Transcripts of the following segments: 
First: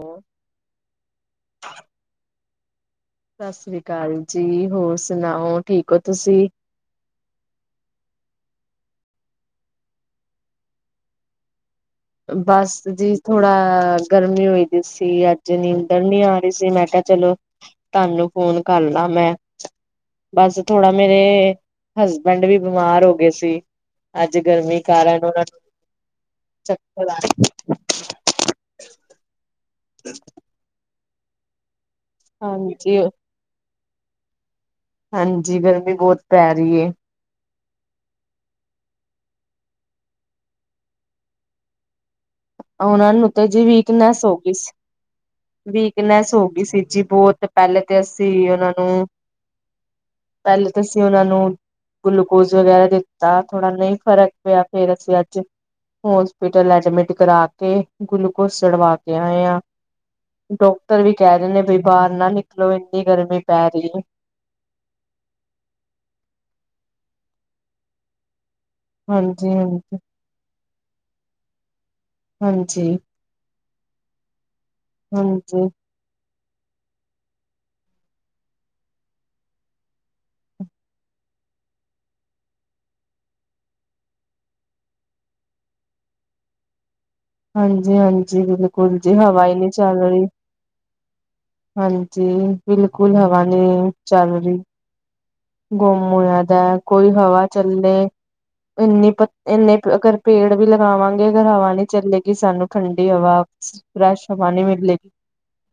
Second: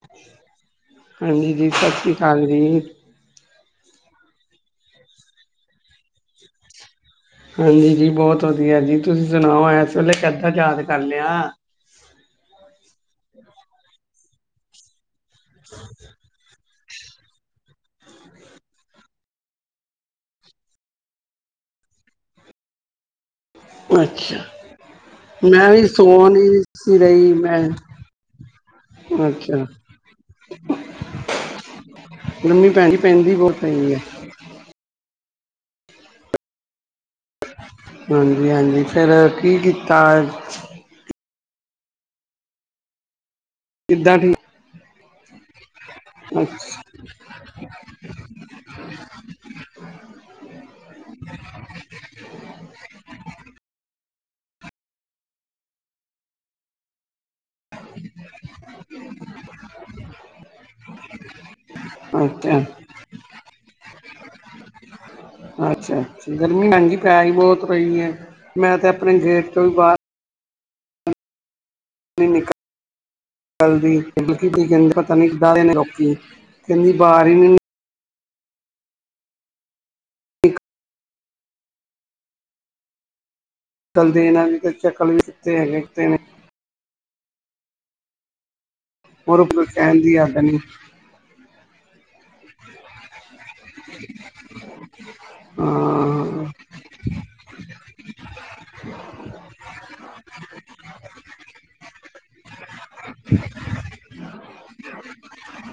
ਸਤਿ ਹਾਂਜੀ ਜੀ ਸਤਿ ਸ਼੍ਰੀ ਅਕਾਲ ਜੀ। ਸਤਿ ਸ੍ਰੀ ਅਕਾਲ ਜੀ, ਹੋਰ ਸੁਣਾਓ, ਠੀਕ ਹੋ ਤੁਸੀਂ? ਹਾਂਜੀ ਜੀ ਬਹੁਤ ਵਧੀਆ ਜੀ ਤੁਸੀਂ ਸੁਣਾਓ ਏਸ ਵੇਲੇ ਕਿੱਦਾਂ ਯਾਦ ਕਰ ਲਿਆ? ਬਸ ਜੀ, ਥੋੜਾ ਗਰਮੀ ਹੋਈ ਦੀ ਸੀ। ਅੱਜ ਨੀਂਦਰ ਨੀ ਆਈ। ਸੀ ਮੈਂ ਕਿਆ, ਚਲੋ ਤੁਹਾਨੂੰ ਫੋਨ ਕਰ ਲਾ ਮੈਂ। ਬਸ ਥੋੜਾ ਮੇਰੇ ਹਸਬੈਂਡ ਵੀ ਬਿਮਾਰ ਹੋ ਗਏ। ਗਏ ਸੀ। ਅੱਛਾ ਅੱਜ ਗਰਮੀ ਕਾਰਨ ਉਨਾਂ ਨੂੰ ਮੈਂ ਵੀ ਸੋ, ਨੀ ਸੀ ਚੱਕਰ ਆ ਰਈ ਮੈਂ ਅੱਛਾ। ਗਰਮੀ ਭੈਣ ਜੀ ਹਾਂਜੀ ਪੈਂਦੀ ਬਹੁਤ ਪਈ ਐ। ਹਾਂਜੀ, ਗਰਮੀ ਬਹੁਤ ਪੈ ਰੀ ਏ। ਹਾਂਜੀ, ਹਾਂਜੀ ਫੇਰ ਕੀ ਕੀਤਾ ਅੱਜ। ਉਨਾਂ ਨੂੰ ਤਾਂ ਜੀ ਕਿੱਦਾਂ ਵੀਕਨੈਸ ਹੋ ਠੀਕ ਗਈ ਸੀ। ਵੀਕਨੈਸ ਹੋ ਗਈ ਸੀ। ਅੱਛਾ ਜੀ ਬੋਤ ਪਹਲੇ ਤੇ ਅਸੀਂ ਉਨਾਂ ਨੂੰ। ਪਹਲੇ ਤੇ ਅਸੀਂ ਉਨਾਂ ਨੂੰ। ਗਲੂਕੋਜ ਵਗੈਰਾ ਦਿੱਤਾ ਥੋੜਾ ਨਹੀਂ ਫਰਕ ਪਿਆ। ਫੇਰ ਅਸੀਂ ਅੱਜ ਹੋਸਪਿਟਲ ਐਡਮਿਟ ਕਰਾ ਕੇ ਗਲੂਕੋਸ ਚੜਵਾ ਕੇ ਆਏ ਆਂ। ਡਾਕਟਰ ਵੀ ਕਹਿ ਰੇ ਨੇ ਬਈ ਬਾਰ ਨਾ ਅੱਛਾ ਨਿਕਲੋ। ਏਨੀ ਗਰਮੀ ਪੈ ਰੀ ਏ। ਅੱਛਾ -ਅੱਛ ਗਰਮੀ ਭੈਜੀ ਪੈ ਈ ਬਹੁਤ ਰਈ ਏ। ਮੈਂ ਤੇ ਆਪਣੇ ਗੇਟ ਹਾਂਜੀ 'ਚੋ ਵੀ ਹਾਂਜੀ ਬਾਰ। ਨਈ ਨਿਕਲ ਹਾਂਜੀ ਨਿਕਲਦੀ। ਤੁਸੀ ਕੀ ਕੇਂਦੇ ਪਤਾ ਨੀ ਕਿੱਦਾਂ ਦੇ ਹਾਂਜੀ ਨੇ ਲੋਕੀ। ਕਹਿੰਦੀ ਬਾਹਰ ਈ ਨੀ। ਚਲ ਦੇ ਨਾਲ ਵੀ ਕੋਈ ਚੱਕਲ ਨੀ ਕਿਤੇ ਹੈਗੇ ਨੇ ਕਿਤੇ ਨਈ [inaudible] ਹਾਂਜੀ -ਹਾਂਜੀ ਬਿਲਕੁਲ ਜੀ ਹਵਾ ਈ ਨੀ ਚੱਲ ਰਹੀ। ਹਾਂਜੀ। ਹਾਂਜੀ ਬਿਲਕੁਲ ਹਵਾ ਨੀ ਚੱਲ ਰਹੀ। ਗੁੰਮ ਹੋਇਆ ਹਾਂ ਦਾ ਕੋਈ ਹਵਾ ਚੱਲੇ। ਏਨੀ ਪ ਏਨੇ ਕੇ ਅਗਰ ਪੇੜ ਵੀ ਲਗਾਵਾਂਗੇ ਅਗਰ ਹਵਾ ਨੀ ਚੱਲੇਗੀ। ਸਾਨੂੰ ਠੰਡੀ ਹਵਾ ਫਰੈਸ਼ ਹਵਾ ਨੀ ਮਿਲੇਗੀ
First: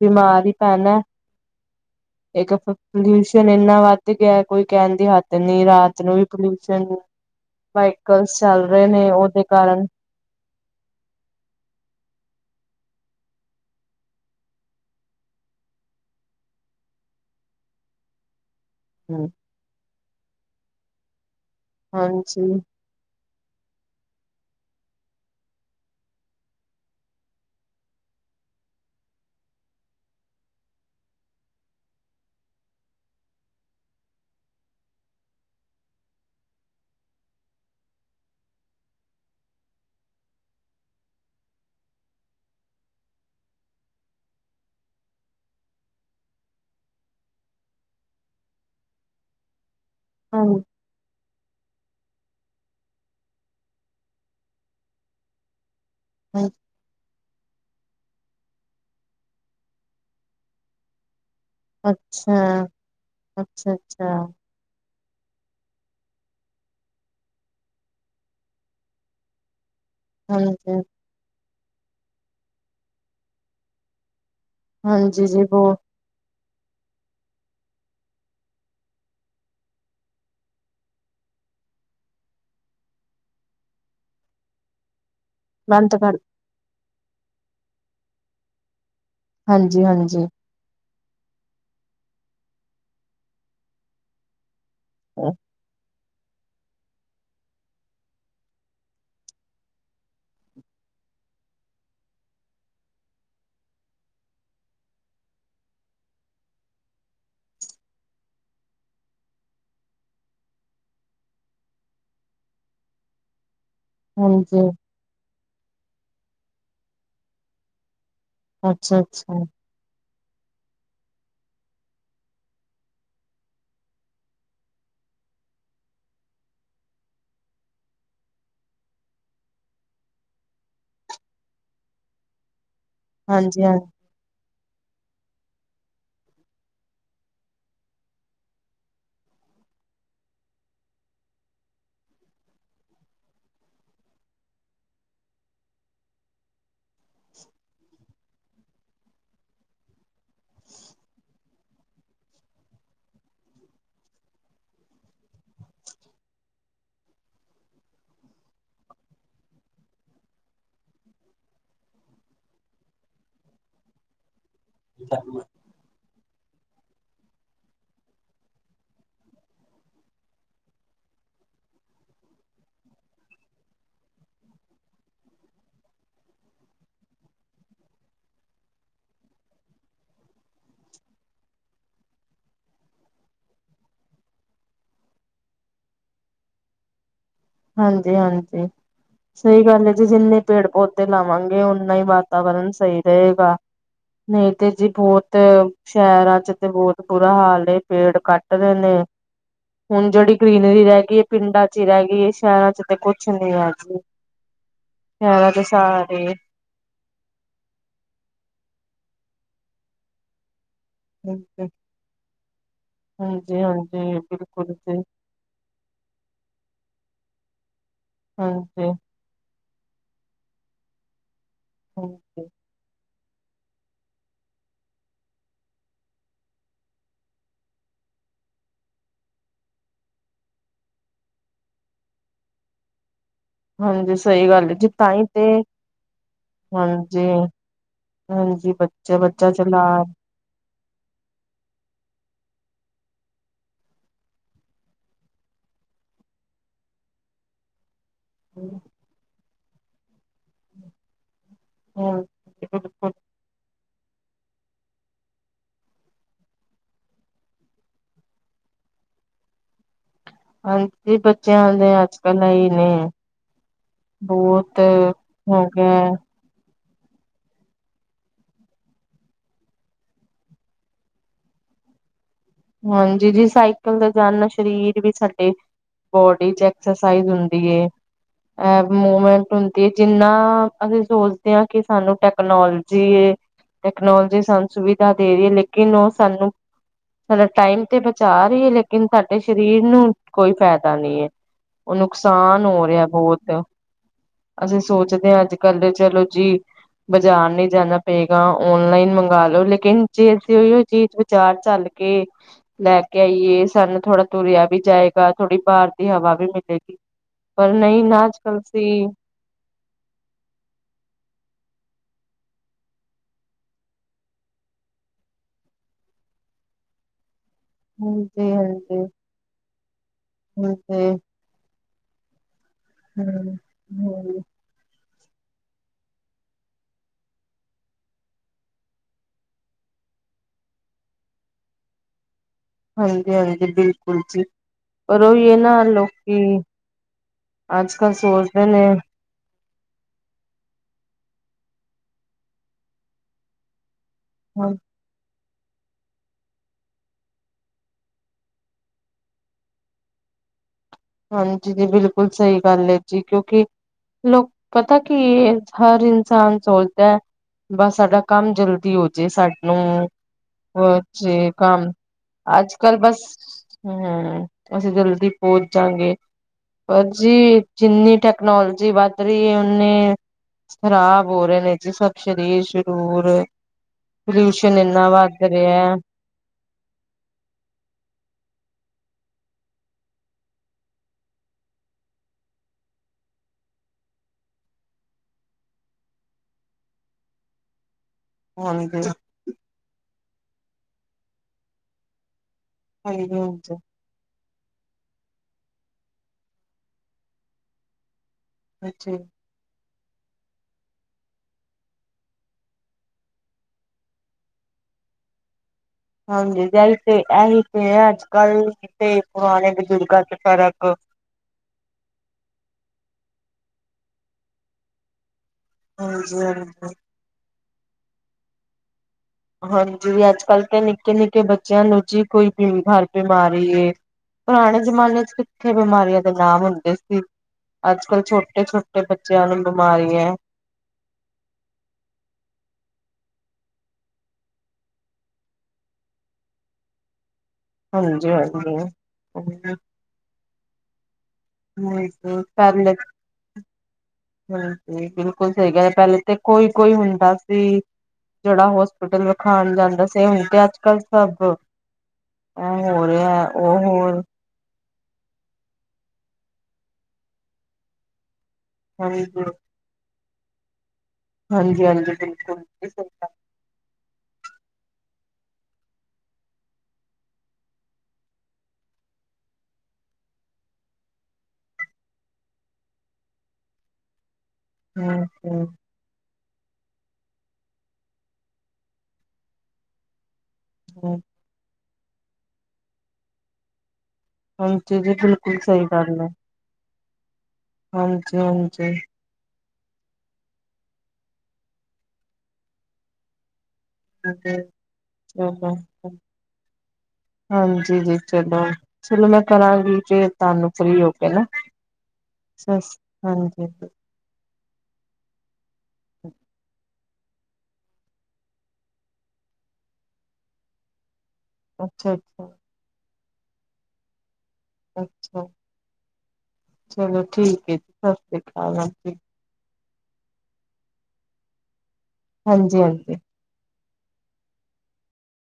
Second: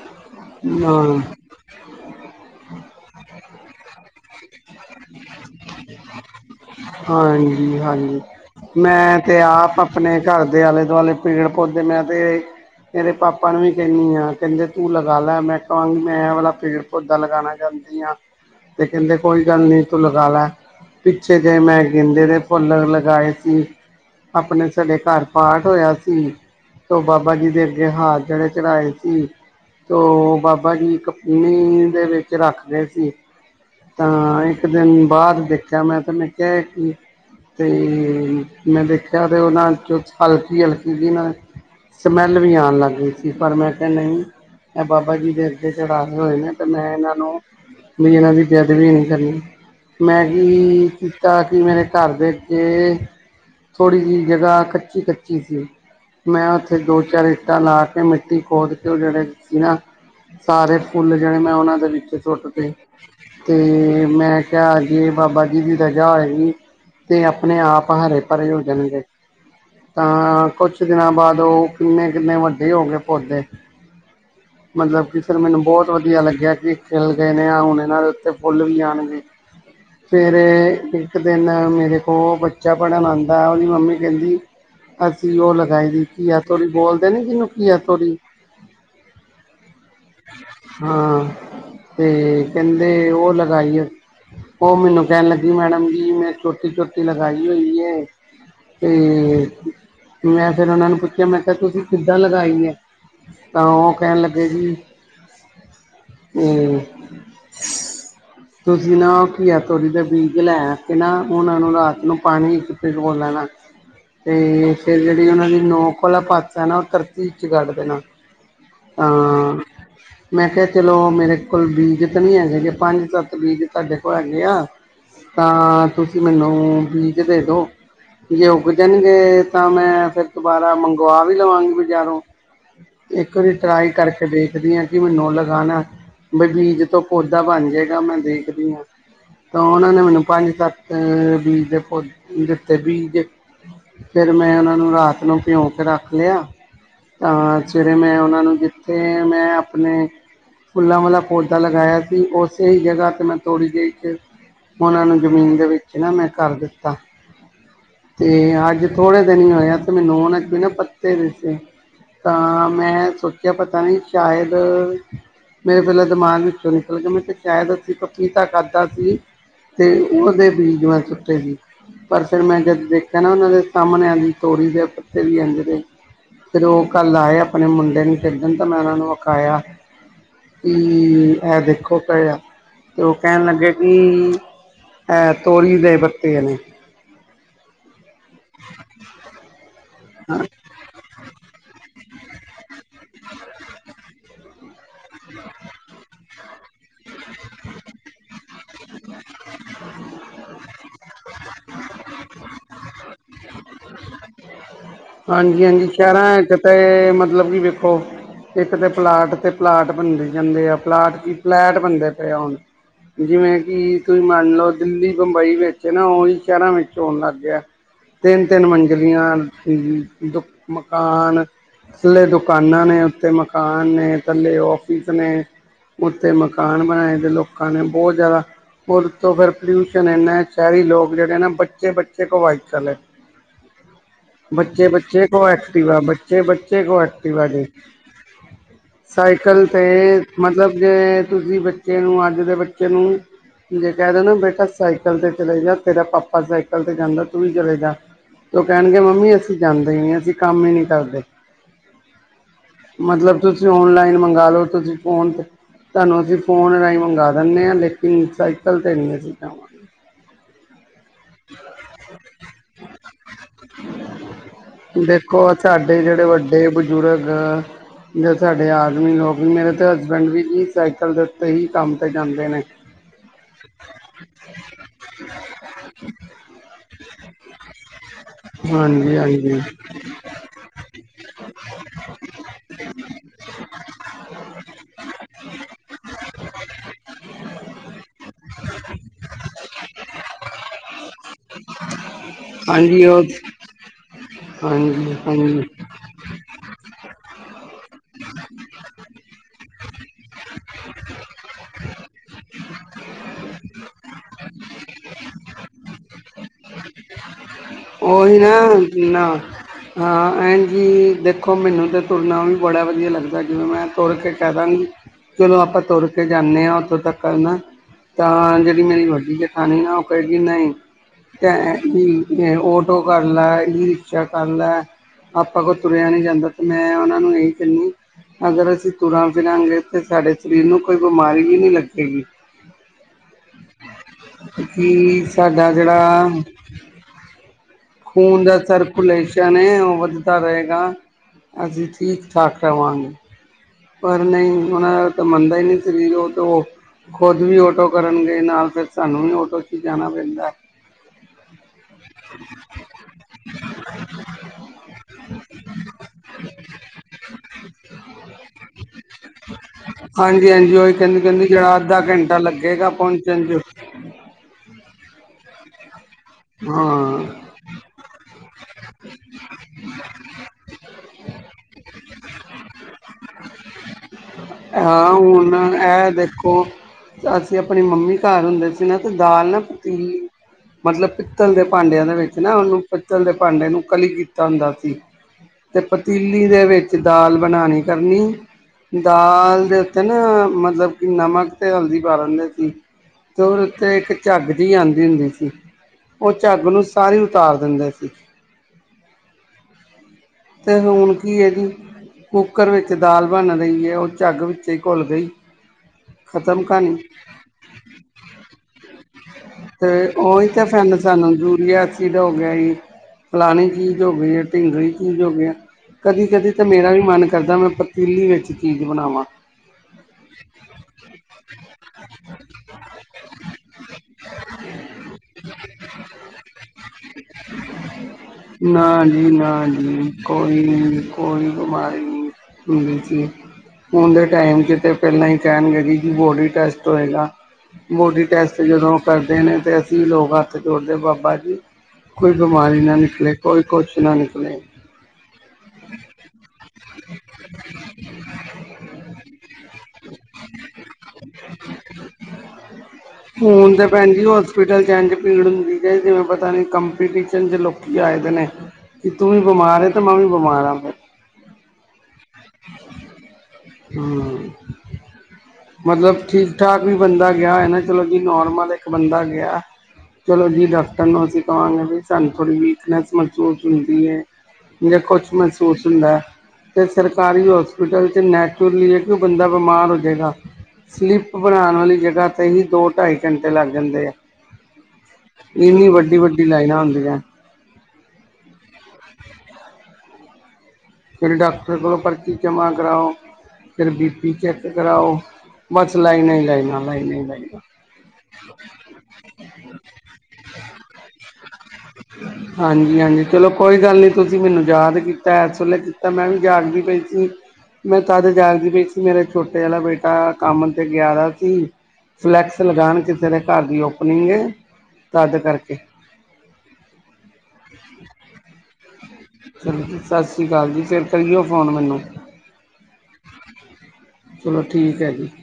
ਬਿਮਾਰ ਈ ਪੈਣਾ। ਇੱਕ ਪ ਪੋਲਿਊਸ਼ਨ ਏਨਾ ਵੱਧ ਗਿਆ ਕੋਈ ਕਹਿਣ ਦੀ ਹੱਦ ਨੀ। ਰਾਤ ਨੂੰ ਵੀ ਪੋਲਿਸ਼ਨ ਹਾਂਜੀ ਹਾਂਜੀ ਵਾਈਕਲਸ ਚੱਲ ਰਏ ਨੇ ਮੈਂ ਤੇ ਓਦੇ ਆਪ ਕਾਰਨ। ਆਪਣੇ ਘਰ ਦੇ ਆਲੇ ਦੁਆਲੇ ਪੇੜ ਪੌਦੇ ਮੈਂ ਤੇ। ਏਦੇ ਪਾਪਾ ਨੂੰ ਵੀ ਕਹਿੰਦੀ ਆ ਕਹਿੰਦੇ ਤੂੰ ਲਗਾ ਲੈ। ਮੈਂ ਕਵਾਂਗੀ ਮੈਂ ਇਹ ਵਾਲਾ ਪੇੜ। ਪੌਦਾ ਲਗਾਣਾ ਚਾਹੁੰਦੀ ਆਂ। ਏ ਕਹਿੰਦੇ ਹਮ ਕੋਈ ਗੱਲ ਨੀ ਤੂੰ ਲਗਾ ਲੈ। ਤੇ ਜੇ ਮੈਂ ਗੇਂਦੇ ਦੇ ਹਾਂਜੀ ਫੁੱਲ ਲਗਾਏ ਸੀ। ਆਪਣੇ ਸਾਡੇ ਘਰ ਪਾਠ ਹੋਇਆ ਸੀ। ਤੋਂ ਬਾਬਾ ਜੀ ਦੇ ਅੱਗੇ ਹਾਰ ਜੜੇ ਚੜ੍ਹਾਏ ਸੀ। ਤ ਬਾਬਾ ਜੀ ਕਪੀਣੀ ਦੇ ਵਿੱਚ ਰੱਖ ਗਏ ਸੀ ਤਾਂ ਇੱਕ ਦਿਨ ਬਾਅਦ ਦੇਖਿਆ ਮੈਂ ਤੇ ਮੈਂ ਕਿਹਾ ਤੇ ਮੈਂ ਦੇਖਿਆ ਤੇ ਉਹਨਾਂ ਚੋਂ ਹਲਕੀ ਹਲਕੀ ਸੀਨਾਂ ਸਮੈੱਲ ਵੀ ਆਉਣ ਲੱਗ ਗਈ ਸੀ ਪਰ ਮੈਂ ਕਿਹਾ ਨਹੀਂ ਇਹ ਬਾਬਾ ਜੀ ਦੇ ਅੱਗੇ ਚੜ੍ਹਾਹੇ ਹੋਏ ਨੇ ਤੇ ਮੈਂ ਇਹਨਾਂ ਨੂੰ ਵੀ ਇਹਨਾਂ ਦੀ ਜਿੱਦ ਵੀ ਨਹੀਂ ਕਰਨੀ ਮੈਂ ਹਾਂ ਕਿ। ਕੀਤਾ ਕਿ ਮੇਰੇ ਘਰ ਦੇ ਅਗੇ। ਥੋੜ੍ਹੀ ਜਿਹੀ ਜਗ੍ਹਾ ਕੱਚੀ ਰੱਖੀ ਸੀ। ਮੈਂ ਉੱਥੇ ਦੋ ਚਾਰ ਇੱਟਾਂ ਲਾ ਕੇ ਮਿੱਟੀ ਖੋਦ ਕੇ ਉਹ ਜਿਹੜੇ ਸੀ ਨਾ। ਸਾਰੇ ਫੁੱਲ ਜਿਹੜੇ ਮੈਂ ਉਹਨਾਂ ਦੇ ਵਿੱਚ ਅੱਛਾ ਸੁੱਟ ਅੱਛਾ ਤੇ ਅੱਛਾ ਮੈਂ। ਕਿਹਾ ਜੇ ਬਾਬਾ ਜੀ ਦੀ ਰਜਾ ਹੋਏਗੀ ਤੇ ਆਪਣੇ ਆਪ ਹਰੇ ਭਰੇ ਹੋ ਜਾਣਗੇ। ਤਾਂ ਹਾਂਜੀ ਕੁਛ ਦਿਨਾਂ ਬਾਅਦ ਉਹ। ਕਿੰਨੇ ਕਿੰਨੇ ਵੱਡੇ ਹੋ ਗਏ ਪੌਦੇ ਮਤਲਬ ਕਿ ਹਾਂਜੀ ਫਿਰ ਜੀ ਬੋ ਮੈਨੂੰ ਬਹੁਤ। ਹੁ ਵਧੀਆ ਲੱਗਿਆ ਕਿ ਖਿਲ ਗਏ ਨੇ ਆ ਹੁਣ ਇਹਨਾਂ ਦੇ ਉੱਤੇ ਫੁੱਲ ਵੀ ਆਉਣਗੇ ਫਿਰ ਇਹ। ਇੱਕ ਦਿਨ ਮੇਰੇ ਕੋਲ ਬੱਚਾ ਪੜ੍ਹਨ ਆਉਂਦਾ ਹੈ ਉਹਦੀ ਮੰਮੀ ਕਹਿੰਦੀ। ਅਸੀਂ ਉਹ ਲਗਾਈ ਬੰਦ ਸੀ ਕਰ ਘੀਆ ਤੋਰੀ ਬੋਲਦੇ ਨੇ ਜਿਹਨੂੰ ਘੀਆ ਤੋਰੀ। ਹਾਂਜੀ ਹਾਂਜੀ। ਹਾਂ ਤੇ ਕਹਿੰਦੇ ਉਹ ਲਗਾਈ ਆ ਉਹ ਮੈਨੂੰ ਕਹਿਣ ਲੱਗੇ ਗੀ ਮੈਂ ਛੋਟੀ ਛੋਟੀ ਲਗਾਈ ਹੋਈ ਹੈ ਤੇ ਮੈਂ ਫਿਰ ਉਹਨਾਂ ਨੂੰ ਪੁੱਛਿਆ ਮੈਂ ਕਿਹਾ ਤੁਸੀਂ ਕਿੱਦਾਂ ਲਗਾਈ ਹੈ ਤਾਂ ਉਹ ਕਹਿਣ ਲੱਗੇ ਜੀ ਤੁਸੀ ਨਾ ਘੀਆ ਤੋਰੀ ਹੈ ਬੀ ਲੈਣ ਕੇ ਨਾ ਉਹਨਾਂ ਨੂੰ ਰਾਤ ਨੂੰ ਪਾਣੀ ਵਿੱਚ ਡਬੋ ਕੋ ਲੈਣਾ ਹਾਂਜੀ ਅਤੇ ਫਿਰ ਜਿਹੜੀ ਉਹਨਾਂ ਦੀ ਨੌਕ ਵਾਲਾ ਪਾਸਾ ਨਾ ਉਹ ਧਰਤੀ ਚ ਗੱਡ ਦੇਣਾ [inaudible] ਅੱਛਾ ਅੱਛਾ ਹਾਂ ਮੈਂ ਕਿਹਾ ਚਲੋ ਮੇਰੇ ਕੋਲ ਬੀਜ ਤਾਂ ਨਹੀਂ ਹੈਗੇਗੇ ਪੰਜ ਸੱਤ ਬੀਜ ਤੁਹਾਡੇ ਕੋਲ ਹੈਗੇ ਆ ਤਾਂ ਤੁਸੀਂ ਮੈਨੂੰ ਬੀਜ ਦੇ ਦਿਉ ਜੇ ਉੱਗ ਜਾਣਗੇ ਤਾਂ ਮੈਂ ਫੇਿਰ ਦੁਬਾਰਾ ਮੰਗਵਾ ਵੀ ਲਵਾਂਗੀ ਬਾਜ਼ਾਰੋਂ ਇੱਕ ਵਾਰੀ ਹਾਂਜੀ ਹਾਂ ਟਰਾਈ ਕਰਕੇ ਦੇਖ ਦੇਖਦੀ ਹਾਂ ਕਿ ਮੈਨੂੰ ਲਗਾਉਣਾ ਬ ਬੀਜ ਤੋਂ ਪੌਦਾ ਬਣ ਜਾਏਗਾ ਮੈਂ ਦੇਖਦੀ ਹਾਂ ਤਾਂ ਉਹ ਨੇ ਮੈਨੂੰ ਪੰਜੇ ਸੱਤ ਪੌਦੇ ਦੇ ਬੀਜ ਫਿਰ ਮੈਂ ਉਹਨਾਂ ਨੂੰ ਰਾਤ ਨੂੰ ਭਿਓ ਕੇ ਰੱਖ ਲਿਆ ਸਵੇਰੇ ਮੈਂ ਉਹਨਾਂ ਨੂੰ ਦਿੱਤੇ ਮੈਂ ਆਪਣੇ ਫੁੱਲਾਂ ਵਾਲਾ ਪੌਦਾ ਲਗਾਇਆ ਸੀ ਉਸੇ ਹੀ ਜਗ੍ਹਾ 'ਤੇ ਮੈਂ ਥੋੜ੍ਹੀ ਦੇਰ 'ਚ ਉਹਨਾਂ ਨੂੰ ਜ਼ਮੀਨ ਦੇ ਵਿੱਚ ਨਾ ਮੈਂ ਕਰ ਦਿੱਤਾ ਤੇ ਅੱਜ ਥੋੜ੍ਹੇ ਦਿਨ ਹੀ ਹੋਇਆ ਤੇ ਮੈਨੂੰ ਉਹਨਾਂ ਕੋਈ ਨਾ ਪੱਤੇ ਦਿੱਤੇੇ ਤਾਂ ਮੈਂ ਸੋਚਿਆ ਪਤਾ ਨਹੀਂ ਸ਼ਾਇਦ ਮੇਰੇ ਪਹਿਲੇ ਦਿਮਾਗ ਵਿੱਚੋਂ ਨਿਕਲ ਗਿਆ ਮੈਂ ਤਾਂ ਸ਼ਾਇਦ ਅਸੀਂ ਪਪੀਤਾ ਖਾਧਾ ਸੀ ਤੇ ਉਹਦੇ ਬੀਜ ਮੈਂ ਸੁੱਟੇ ਸੀ ਪਰ ਫਿਰ ਮੈਂ ਜਦ ਦੇਖਿਆ ਨਾ ਉਹਨਾਂ ਦੇ ਸਾਹਮਣੇ ਆਂ ਦੀ ਤੋਰੀ ਦੇ ਪੱਤੇ ਵੀ ਆਂਦੇ ਫਿਰ ਉਹ ਕੱਲ ਆਏ ਆਪਣੇ ਮੁੰਡੇ ਨੂੰ ਦੇਖਣ ਤਾਂ ਮੈਂ ਉਹਨਾਂ ਨੂੰ ਵਿਖਾਇਆ ਕੀ ਇਹ ਦੇਖੋ ਪਿਆ ਅਤੇ ਉਹ ਕਹਿਣ ਲਗੇ ਕਿ ਹੈ ਤੋਰੀ ਦੇ ਪਤੇ ਨੇ ਹਾਂਜੀ ਹਾਂਜੀ ਸਹੀ ਗੱਲ ਹੈ ਜੀ ਜਿੰਨੇ ਪੇੜ ਪੌਦੇ ਤੇ ਲਾਵਾਂਗੇ ਨਾ ਹੀ ਵਾਤਾਵਰਨ ਸਹੀ ਰਹੇਗਾ ਨਹੀਂ ਤੇ ਜੀ ਬਹੁਤ ਸ਼ਹਿਰਾਂ ਚ ਤੇ ਬਹੁਤ ਬੁਰਾ ਹਾਲ ਪੇੜ ਕੱਟ ਦੇ ਨੇ ਹੁਣ ਜਿਹੜੀ ਗ੍ਰੀਨਰੀ ਰਹਿ ਗਈ ਪਿੰਡਾਂ ਚ ਹੀ ਰਹਿ ਗਈ ਏ ਸ਼ਹਿਰਾਂ ਚ ਤੇ ਕੁਛ ਨੀ ਹੈ ਜੀ ਸ਼ਹਿਰਾਂ ਚ ਹਾਂਜੀ ਹਾਂਜੀ ਸ਼ਹਿਰਾਂ ਸਾਰੇ ਹੈ, ਅਤੇ ਮਤਲਬ ਕਿ ਵੇਖੋ ਇੱਕ ਤਾਂ ਪਲਾਟ ਅਤੇ ਪਲਾਟ ਬਣਦੇ ਜਾਂਦੇ ਆ ਫਲੈਟ ਹੀ ਫਲੈਟ ਬਣਦੇ ਪਏ ਹੋੁਣ ਜਿਵੇਂ ਹਾਂਜੀ ਕਿ ਹਾਂਜੀ ਤੁਸੀਂ ਮੰਨ ਲਓ ਬਿਲਕੁਲ ਜੀ ਦਿੱਲੀ ਬਈ ਵਿੱਚ ਨਾ ਉਹੀ ਸ਼ਹਿਰਾਂ ਵਿੱਚ ਹੋਣ ਲੱਗ ਗਿਆ ਤਿੰਨ- ਤਿੰਨ ਹਾਂਜੀ ਮੰਜਲੀਆਂ ਦੁ ਮਕਾਨ ਥੱਲੇ ਹਾਂਜੀ। ਦੁਕਾਨ ਨੇ ਉੱਥੇ ਮਕਾਨ ਨੇ ਥੱਲੇ ਫਿਸ ਨੇ ਉੱਥਤੇ ਮਕਾਨ ਬਣਾਏ ਦੇ ਲੋਕਾਂ ਨੇ ਬਹੁਤ ਜ਼ਿਆਦਾ ਉਰ ਤੋਂ ਫਿਰ ਪੋਲਊਸ਼ਨ ਇੰਨਾ ਸ਼ਹਿਰੀ ਲੋਕ ਜਹੜੇ ਨਾ ਬੱਚੇ ਬੱਚੇ ਵਹੀਕਲ ਹੈ ਹਾਂਜੀ ਸਹੀ ਗੱਲ ਹੈ ਜੀ ਤਾਂਹੀ ਤੇ ਬੱਚੇ ਬੱਚੇ ਕੋ ਹਾਂਜੀ ਐਕਟਿਵਾ ਦੇ ਹਾਂਜੀ ਬੱਚਾ ਬੱਚਾ ਸਾਈਕਲ ਚਲਾ ਤੇ ਮਤਲਬ ਜੇ ਤੁਸੀਂ ਬੱਚੇ ਨੂੰ ਅੱਜ ਦੇ ਬੱਚੇ ਨੂੰ ਜੇ ਕਹਿ ਦ ਨਾ ਬੇਟਾ ਸਾਈਕਲ ਤੇ ਚਲੇ ਜਾ ਤੇਰਾ ਪਾਪਾ ਸਾਈਕਲ ਤੇ ਜਾਂਦਾ ਤੂੰ ਵੀ ਚਲੇ ਜਾ ਤੇ ਉਹ ਕਹਿਣਗੇ ਮੰਮੀ ਅਸੀਂ ਜਾਂਦੇ ਹੀ ਨਹੀਂ ਅਸੀਂ ਕੰਮ ਹੀ ਨਹੀਂ ਕਰਦੇ [inaudible] ਹਾਂ ਮਤਲਬ ਤੁਸੀਂ ਓਨਲਾਈਨ ਮੰਗ ਲਓ ਤੁਸੀਂ ਫੋਨ ਤੇ, ਤੁਹਾਨੂੰ ਅਸੀਂ ਫੋਨ ਰਾਹੀਂ ਮੰਗਾਵਾ ਦਿੰਦੇ ਹਾਂ ਲੇਕਿਨ ਸਾਈਕਲ 'ਤੇ ਨਹੀਂ ਅਸੀਂ ਜਾਵਾਂਗੇ ‌। ਹਾਂਜੀ, ਬੱਚਿਆਂ ਦੇ ਅੱਜ ਕੱਲ ਆ ਹੀ ਨੇ ਬਹੁਤ ਹੋ ਗਿਆ ਏ ਬੁਜ਼ੁਰਗ ਜਾਂ ਸਾਡੇ ਆਦਮੀ ਲੋਕ ਵੀ ਮੇਰੇ ਅਤੇ ਹਸਬੈਂਡ ਵੀ ਹੀ ਸਾਈਕਲ ਦੇ ਉੱਤੇ ਹੀ ਕੰਮ 'ਤੇ ਜਾਂਦੇ ਨੇ ਹਾਂਜੀ ਜੀ, ਸਾਈਕਲ ਤੇ ਜਾਣਨਾ ਸਰੀਰ ਵੀ ਸਾਡੇ ਬੋਡੀ ਚ ਐਕਸਰਸਾਈਜ਼ ਹੁੰਦੀ ਏ, ਹਾਂਜੀ, ਮੂਮੈਂਟ ਹਾਂਜੀ, ਹੁੰਦੀ ਜਿੰਨਾ ਅਸੀਂ ਸੋਚਦੇ ਹਾਂ ਕਿ ਸਾਨੂੰ ਟੈਕਨੋਲੋਜੀ ਟੈਕਨੋਲੋਜੀ ਸਾਨੂੰ ਸੁਵਿਧਾ ਦੇ ਰਹੀ ਹੈ ਲੇਕਿਨ ਉਹ ਸਾਨੂੰ ਸਾਡਾ ਟਾਈਮ ਤੇ ਬਚਾ ਰਹੀਏ ਲੇਕਿਨ ਸਾਡੇ ਸਰੀਰ ਨੂੰ ਕੋਈ ਫਾਇਦਾ ਪਤਾ ਨਹੀ ਹੈ ਉਹ ਨੁਕਸਾਨ ਹੋ ਹਾਂਜੀ ਰਿਹਾ ਉਹ ਬਹੁਤ ਅਸੀਂ ਹਾਂਜੀ, ਸੋਚਦੇ ਹਾਂ ਅੱਜ- ਹਾਂਜੀ ਕੱਲ ਚਲੋ ਜੀ ਬਾਜ਼ਾਰ ਨਹੀ ਜਾਣਾ ਪਏਗਾ ਓਨਲਾਈਨ ਮੰਗਵਾ ਲੋ ਲੇਕਿਨ ਜੇ ਅਸੀਂ ਉਹੀ ਚੀਜ਼ ਬਾਜ਼ਾਰ ਚੱਲ ਕੇ ਲੈ ਕੇ ਆਈਏ ਸਾਨੂੰ ਥੋੜਾ ਤੁਰਿਆ ਵੀ ਜਾਏਗਾ ਥੋੜੀ ਬਾਹਰ ਹਵਾ ਵੀ ਮਿਲੇਗੀ, ਪਰ ਨਹੀਂ ਨਾ ਅਜ ਕਲ ਸੀ ਨਾ ਹਾਂ ਐਨ ਜੀ ਦੇਖੋ ਮੈਨੂੰ ਤਾਂ ਤੁਰਨਾ ਵੀ ਬੜਾ ਵਧੀਆ ਲੱਗਦਾ ਜਿਵੇਂ ਮੈਂ ਤੁਰ ਕੇ ਕਹਿ ਦਾਂਗੀ ਚਲੋ ਆਪਾਂ ਤੁਰ ਕੇ ਜਾਂਦੇ ਹਾਂ ਉੱਥੋਂ ਤੱਕ ਨਾ ਹਾਂਜੀ ਤਾਂ ਜਿਹੜੀ ਹਾਂਜੀ ਮੇਰੀ ਵੱਡੀ ਜੇਠਾਣੀ ਨਾ ਉਹ ਕਹਿਗੀ ਨਹੀਂ ਹਾਂਜੀ ਵੀ ਉਟੋ ਕਰ ਲੈ ਹਮ ਈ ਰਿਕਸ਼ਾ ਹਮ ਕਰ ਲੈ ਆਪਾਂ ਕੋਲ ਤੁਰਿਆ ਨਹੀ ਜਾਂਦਾ ਤੇ ਮੈਂ ਉਹਨਾਂ ਨੂੰ ਇਹੀ ਕਹਿੰਨੀ ਅਗਰ ਅਸੀਂ ਤੁਰਾਂ ਫਿਰਾਂਗੇ ਤਾਂ ਸਾਡੇ ਸਰੀਰ ਨੂੰ ਕੋਈ ਬਿਮਾਰੀ ਵੀ ਨਹੀਂ ਲੱਗੇਗੀ ਹਾਂਜੀ- ਹਾਂਜੀ ਬਿਲਕੁਲ ਜੀ ਪਰ ਕਿ ਉਹੀ ਹੈ ਨਾ ਸਾਡਾ ਜਿਹੜਾ ਲੋਕੀ ਅੱਜ ਕੱਲ੍ਹ ਸੋਚਦੇ ਨੇ ਕਿਣੇ ਉਹ ਵੱਧਦਾ ਰਹੇਗਾ ਅਸੀਂ ਠੀਕ- ਠਾਕ ਰਹਾਂਗੇ ਪਰ ਨਹੀਂ ਉਹਨਾਂ ਦਾ ਤਾਂ ਮੰਨਦਾ ਹੀ ਨਹੀਂ ਸਰੀਰ ਉਹ ਤੇ ਉਹ ਖੁਦ ਵੀ ਆਟੋ ਕਰਨਗੇ ਨਾਲ ਫਿਰ ਸਾਨੂੰ ਵੀ ਆਟੋ 'ਚ ਹੀ ਜਾਣਾ ਪੈਂਦਾ ਹਾਂਜੀ ਜੀ ਬਿਲਕੁਲ ਸਹੀ ਗੱਲ ਹੈ ਜੀ ਕਿਉਂਕਿ ਲੋਕ ਪਤਾ ਕੀ ਹਰ ਇਨਸਾਨ ਸੋਚਦਾ ਹੈ ਬਸ ਸਾਡਾ ਕੰਮ ਜਲਦੀ ਹੋਜੇ ਸਾਨੂੰ ਹਾਂਜੀ ਹਾਂਜੀ ਉਹੀ ਕਹਿੰਦੀ ਕਹਿੰਦੀ ਹੋਛੀ ਜਿਹੜਾ ਕੰਮ ਅੱਧਾ ਘੰਟਾ ਅਜ ਲੱਗੇਗਾ ਕਲ ਬਸ ਪਹੁੰਚਣ 'ਚ ਹਮ ਅਸੀਂ ਜਲਦੀ ਪਹੁੰਚ ਜਾਂਗੇ ਪਰ ਹਾਂ ਜੀ ਜਿੰਨੀ ਟੈਕਨੋਲੋਜੀ ਵਧ ਰਹੀ ਹੈ ਉਨੇ ਖ਼ਰਾਬ ਹੋ ਰਹੇ ਨੇ ਜੀ ਸਭ ਸਰੀਰ ਸ਼ਰੂਰ ਪੋਲਿਊਸ਼ਨ ਇੰਨਾ ਹਾਂ ਵੱਧ ਹੁਣ ਰਿਹਾ। ਇਹ ਦੇਖੋ ਅਸੀਂ ਆਪਣੀ ਮੰਮੀ ਘਰ ਹੁੰਦੇ ਸੀ ਨਾ ਤੇ ਦਾਲ ਨਾ ਪਤੀਲੀ ਮਤਲਬ ਪਿੱਤਲ ਦੇ ਭਾਂਡਿਆਂ ਦੇ ਵਿੱਚ ਨਾ ਉਹਨੂੰ ਪਿੱਤਲ ਦੇ ਭਾਂਡੇ ਨੂੰ ਕਲੀ ਕੀਤਾ ਹੁੰਦਾ ਸੀ ਤੇ ਪਤੀਲੀ ਦੇ ਵਿੱਚ ਦਾਲ ਬਣਾਉਣੀ ਕਰਨੀ ਹਾਂਜੀ ਹਾਂਜੀ ਦਾਲ ਦੇ ਉੱਤੇ ਨਾ ਮਤਲਬ ਕਿ ਨਮਕ ਤੇ ਹਲਦੀ ਪਾ ਲਿੰਦੇ ਸੀ ਹਾਂਜੀ [inaudible] [inaudible] ਝੱਗ ਜਿਹੀ ਆਉਂਦੀ ਹੁੰਦੀ ਸੀ ਉਹ ਝੱਗ ਨੂੰ ਸਾਰੀ ਉਤਾਰ ਦਿੰਦੇ ਸੀ ਅੱਛਾ ਅਤੇ ਹੁਣ ਕੀ ਇਹਦੀ [unintelligible] ਕੁੱਕਰ ਵਿੱਚ ਦਾਲ ਬਣ ਰਹੀ ਹੈ ਉਹ ਝੱਗ ਵਿੱਚ ਹੀ ਘੁਲ ਗਈ ਹਾਂਜੀ ਖਤਮ ਇਹੀ ਕਹਾਣੀ ਤੇ ਇਹੀ ਤੇ ਹੈ ਅੱਜ ਕੱਲ ਤੇ ਪੁਰਾਣੇ ਬਜ਼ੁਰਗਾਂ ਚ ਫ਼ਰਕ ਨੰਜ਼ੂਰੀਆ ਸੀ [unintelligible] ਚੀੜਾ ਹੋ ਗਿਆ ਜੀ, ਫਲਾਣੀ ਚੀਜ਼ ਹੋ ਗਈ ਹੈ, ਢੀਂਗਲੀ ਚੀਜ਼ ਹੋ ਗਈ ਕਦੀ- ਹਾਂਜੀ ਕਦੀ ਤਾਂ ਮੇਰਾ ਹਾਂਜੀ। ਵੀ ਮਨ ਕਰਦਾ ਮੈਂ ਪਤੀਲੀ ਵਿੱਚ ਚੀਜ਼ ਬਣਾਵਾਂ ਹਾਂਜੀ ਵੀ ਅੱਜ ਕੱਲ੍ਹ ਤਾਂ ਨਿੱਕੇ -ਨਿੱਕੇ ਬੱਚਿਆਂ ਨੂੰ ਜੀ ਕੋਈ ਹਰ ਬਿਮਾਰੀ। ਪੁਰਾਣੇ ਜ਼ਮਾਨੇ ਚ ਕਿੱਥੇ ਬਿਮਾਰੀਆਂ ਦੇ ਨਾਮ ਹੁੰਦੇ ਸੀ ਅੱਜ ਕੱਲ੍ਹ ਛੋਟੇ ਛੋਟੇ ਬੱਚਿਆਂ ਨੂੰ ਬਿਮਾਰੀ ਹੈ ਕੋੜੀ ਹੁੰ ਕੋੜੀ ਬਿਮਾਰੀ ਹੁੰਦੇ ਸੀ ਹੁਣ ਦੇ ਟਾਈਮ ਕਿਤੇ ਪਹਿਲਾਂ ਹੀ ਕਹਿਣਗੇ ਜੀ ਜੀ ਬੋਡੀ ਟੈਸਟ ਹੋਏਗਾ ਬੋਡੀ ਹਾਂਜੀ ਟੈਸਟ ਜਦੋਂ ਕਰਦੇ ਨੇ ਹਾਂਜੀ। ਤੇ ਅਸੀਂ ਲੋਕ ਹੱਥ ਜੋੜਦੇ ਬਾਬਾ ਜੀ ਕੋਈ ਬਿਲਕੁਲ ਬਿਮਾਰੀ ਪਹਿਲੇ ਨਾ ਨਿਕਲੇ ਕੋਈ ਕੁਛ ਨਾ ਨਿਕਲੇ ਤੇ ਬਿਲਕੁਲ ਸਹੀ ਗ ਪਹਿਲੇ ਤੇ ਕੋਈ ਕੋਈ ਹੁੰਦਾ ਸੀ ਜਿਹੜਾ ਹੋਸਪਿਟਲ ਵਿਖਾਉਣ ਜਾਂਦਾ ਸੀ ਹੁਣ ਤੇ ਅੱਜ ਕੱਲ੍ਹ ਸਭ ਆ ਹੋਰ ਐ ਹੁਣ ਉਹ ਤੇ ਭੈਣ ਹੋਰ ਜੀ ਹੋਸਪਿਟਲ 'ਚ ਇੰਝ ਭੀੜ ਹੁੰਦੀ ਹੈ ਜਿਵੇਂ ਪਤਾ ਨਹੀਂ ਕੰਪੀਟੀਸ਼ਨ 'ਚ ਲੋਕ ਆਏ ਦੇ ਨੇ ਹਾਂਜੀ ਤੂੰ ਵੀ ਬਿਮਾਰ ਆ ਤੇ ਮੈਂ ਵੀ ਬਿਮਾਰ ਆ ਹਾਂਜੀ ਹਾਂਜੀ ਬਿਲਕੁਲ ਹਾਂ ਮਤਲਬ ਠੀਕ ਠਾਕ ਵੀ ਬੰਦਾ ਗਿਆ ਹੈ ਨਾ ਚਲੋ ਜੀ ਨੋਰਮਲ ਇੱਕ ਬੰਦਾ ਗਿਆ ਚਲੋ ਜੀ ਡਾਕਟਰ ਨੂੰ ਅਸੀਂ ਕਹਾਂਗੇ ਵੀ ਸਾਨੂੰ ਥੋੜ੍ਹੀ ਵੀਕਨੈਸ ਮਹਿਸੂਸ ਹੁੰਦੀ ਹੈ ਮੁੇ ਹਮ ਕੁਛ ਹਮ ਮਹਿਸੂਸ ਹੁੰਦਾ ਅਤੇ ਸਰਕਾਰੀ ਹੋਸਪਿਟਲ 'ਚ ਨੈਚੁਰਲੀ ਹੈ ਕਿ ਉਹ ਬੰਦਾ ਬਿਮਾਰ ਹੋ ਜਾਵੇਗਾ ਹਮ ਸਲਿੱਪ ਬਣਾਉਣ ਵਾਲੀ ਜਗ੍ਹਾ ਤੇਤੇ ਹੀ ਦੋ ਢਾਈ ਘੰਟੇ ਲੱਗ ਜਾਂਦੇ ਆ ਹਾਂਜੀ ਜੀ ਬਿਲਕੁਲ ਸਹੀ ਇਨੀ ਵੱਡੀ ਗੱਲ ਹੈ ਵੱਡੀ ਲਾਈਨਾਂ ਹੁੰਦੀਆਂ ਹਾਂਜੀ ਹਾਂਜੀ ਫੀ ਡਾਕਟਰ ਕੋਲ ਪਰਤੀੀ ਜਮ੍ਹਾਂ ਕਰਾਓ ਫਿਰ ਬੀ ਪੀ ਚੈੱਕ ਕਰਾਓ ਚਲੋ ਬਸ ਲਾਈ ਨਹੀਂ ਲਾਈਣਾ ਲਾਈ ਨਹੀਂ ਲਾਈਣਾ ਹਾਂਜੀ ਜੀ ਚਲੋ ਚਲੋ ਮੈਂ ਕਰਾਂਗੀ ਫੇ ਤੁਹਾਨੂੰ ਫਰੀ ਹੋ ਕੇ ਨਾ ਹਾਂਜੀ ਹਾਂਜੀ ਚਲੋ ਕੋਈ ਗੱਲ ਨੀ ਤੁਸੀਂ ਮੈਨੂੰ ਯਾਦ ਕੀਤਾ ਇਸ ਵੇਲੇ ਕੀਤਾ ਮੈਂ ਵੀ ਜਾਗਦੀ ਪਈ ਸੀ ਮੈਂ ਤਦ ਜਾਗਦੀ ਵੀਈ ਸੀ ਮੇਰਾ ਛੋਟੇ ਵਾਲਾ ਬੇਟਾ ਕਾਮਨ 'ਤੇ ਗਿਆ ਦਾ ਅੱਛਾ ਅੱਛਾ ਫਲੈਕਸ ਲਗਾਾਨ ਕਿਸੇ ਦੇ ਘਰ ਦੀ ਓਪਨਿੰਗ ਤਦ ਅਛਾ ਕਰਕੇ ਚਲੋ ਠੀਕ ਹੈ ਜੀ ਸਤ ਸ੍ਰੀ ਅਕਾਲ ਹੈ ਜ ਚ ਸਤਿ ਸ਼੍ਰੀ ਅਕਾਲ ਜੀ ਫਿਰ ਕਰੀਓ ਫ਼ੋਨ ਮੈਨੂੰ ਹਾਂਜੀ ਹਾਂਜੀ ਚਲੋ ਠੀਕ ਹੈ ਜੀ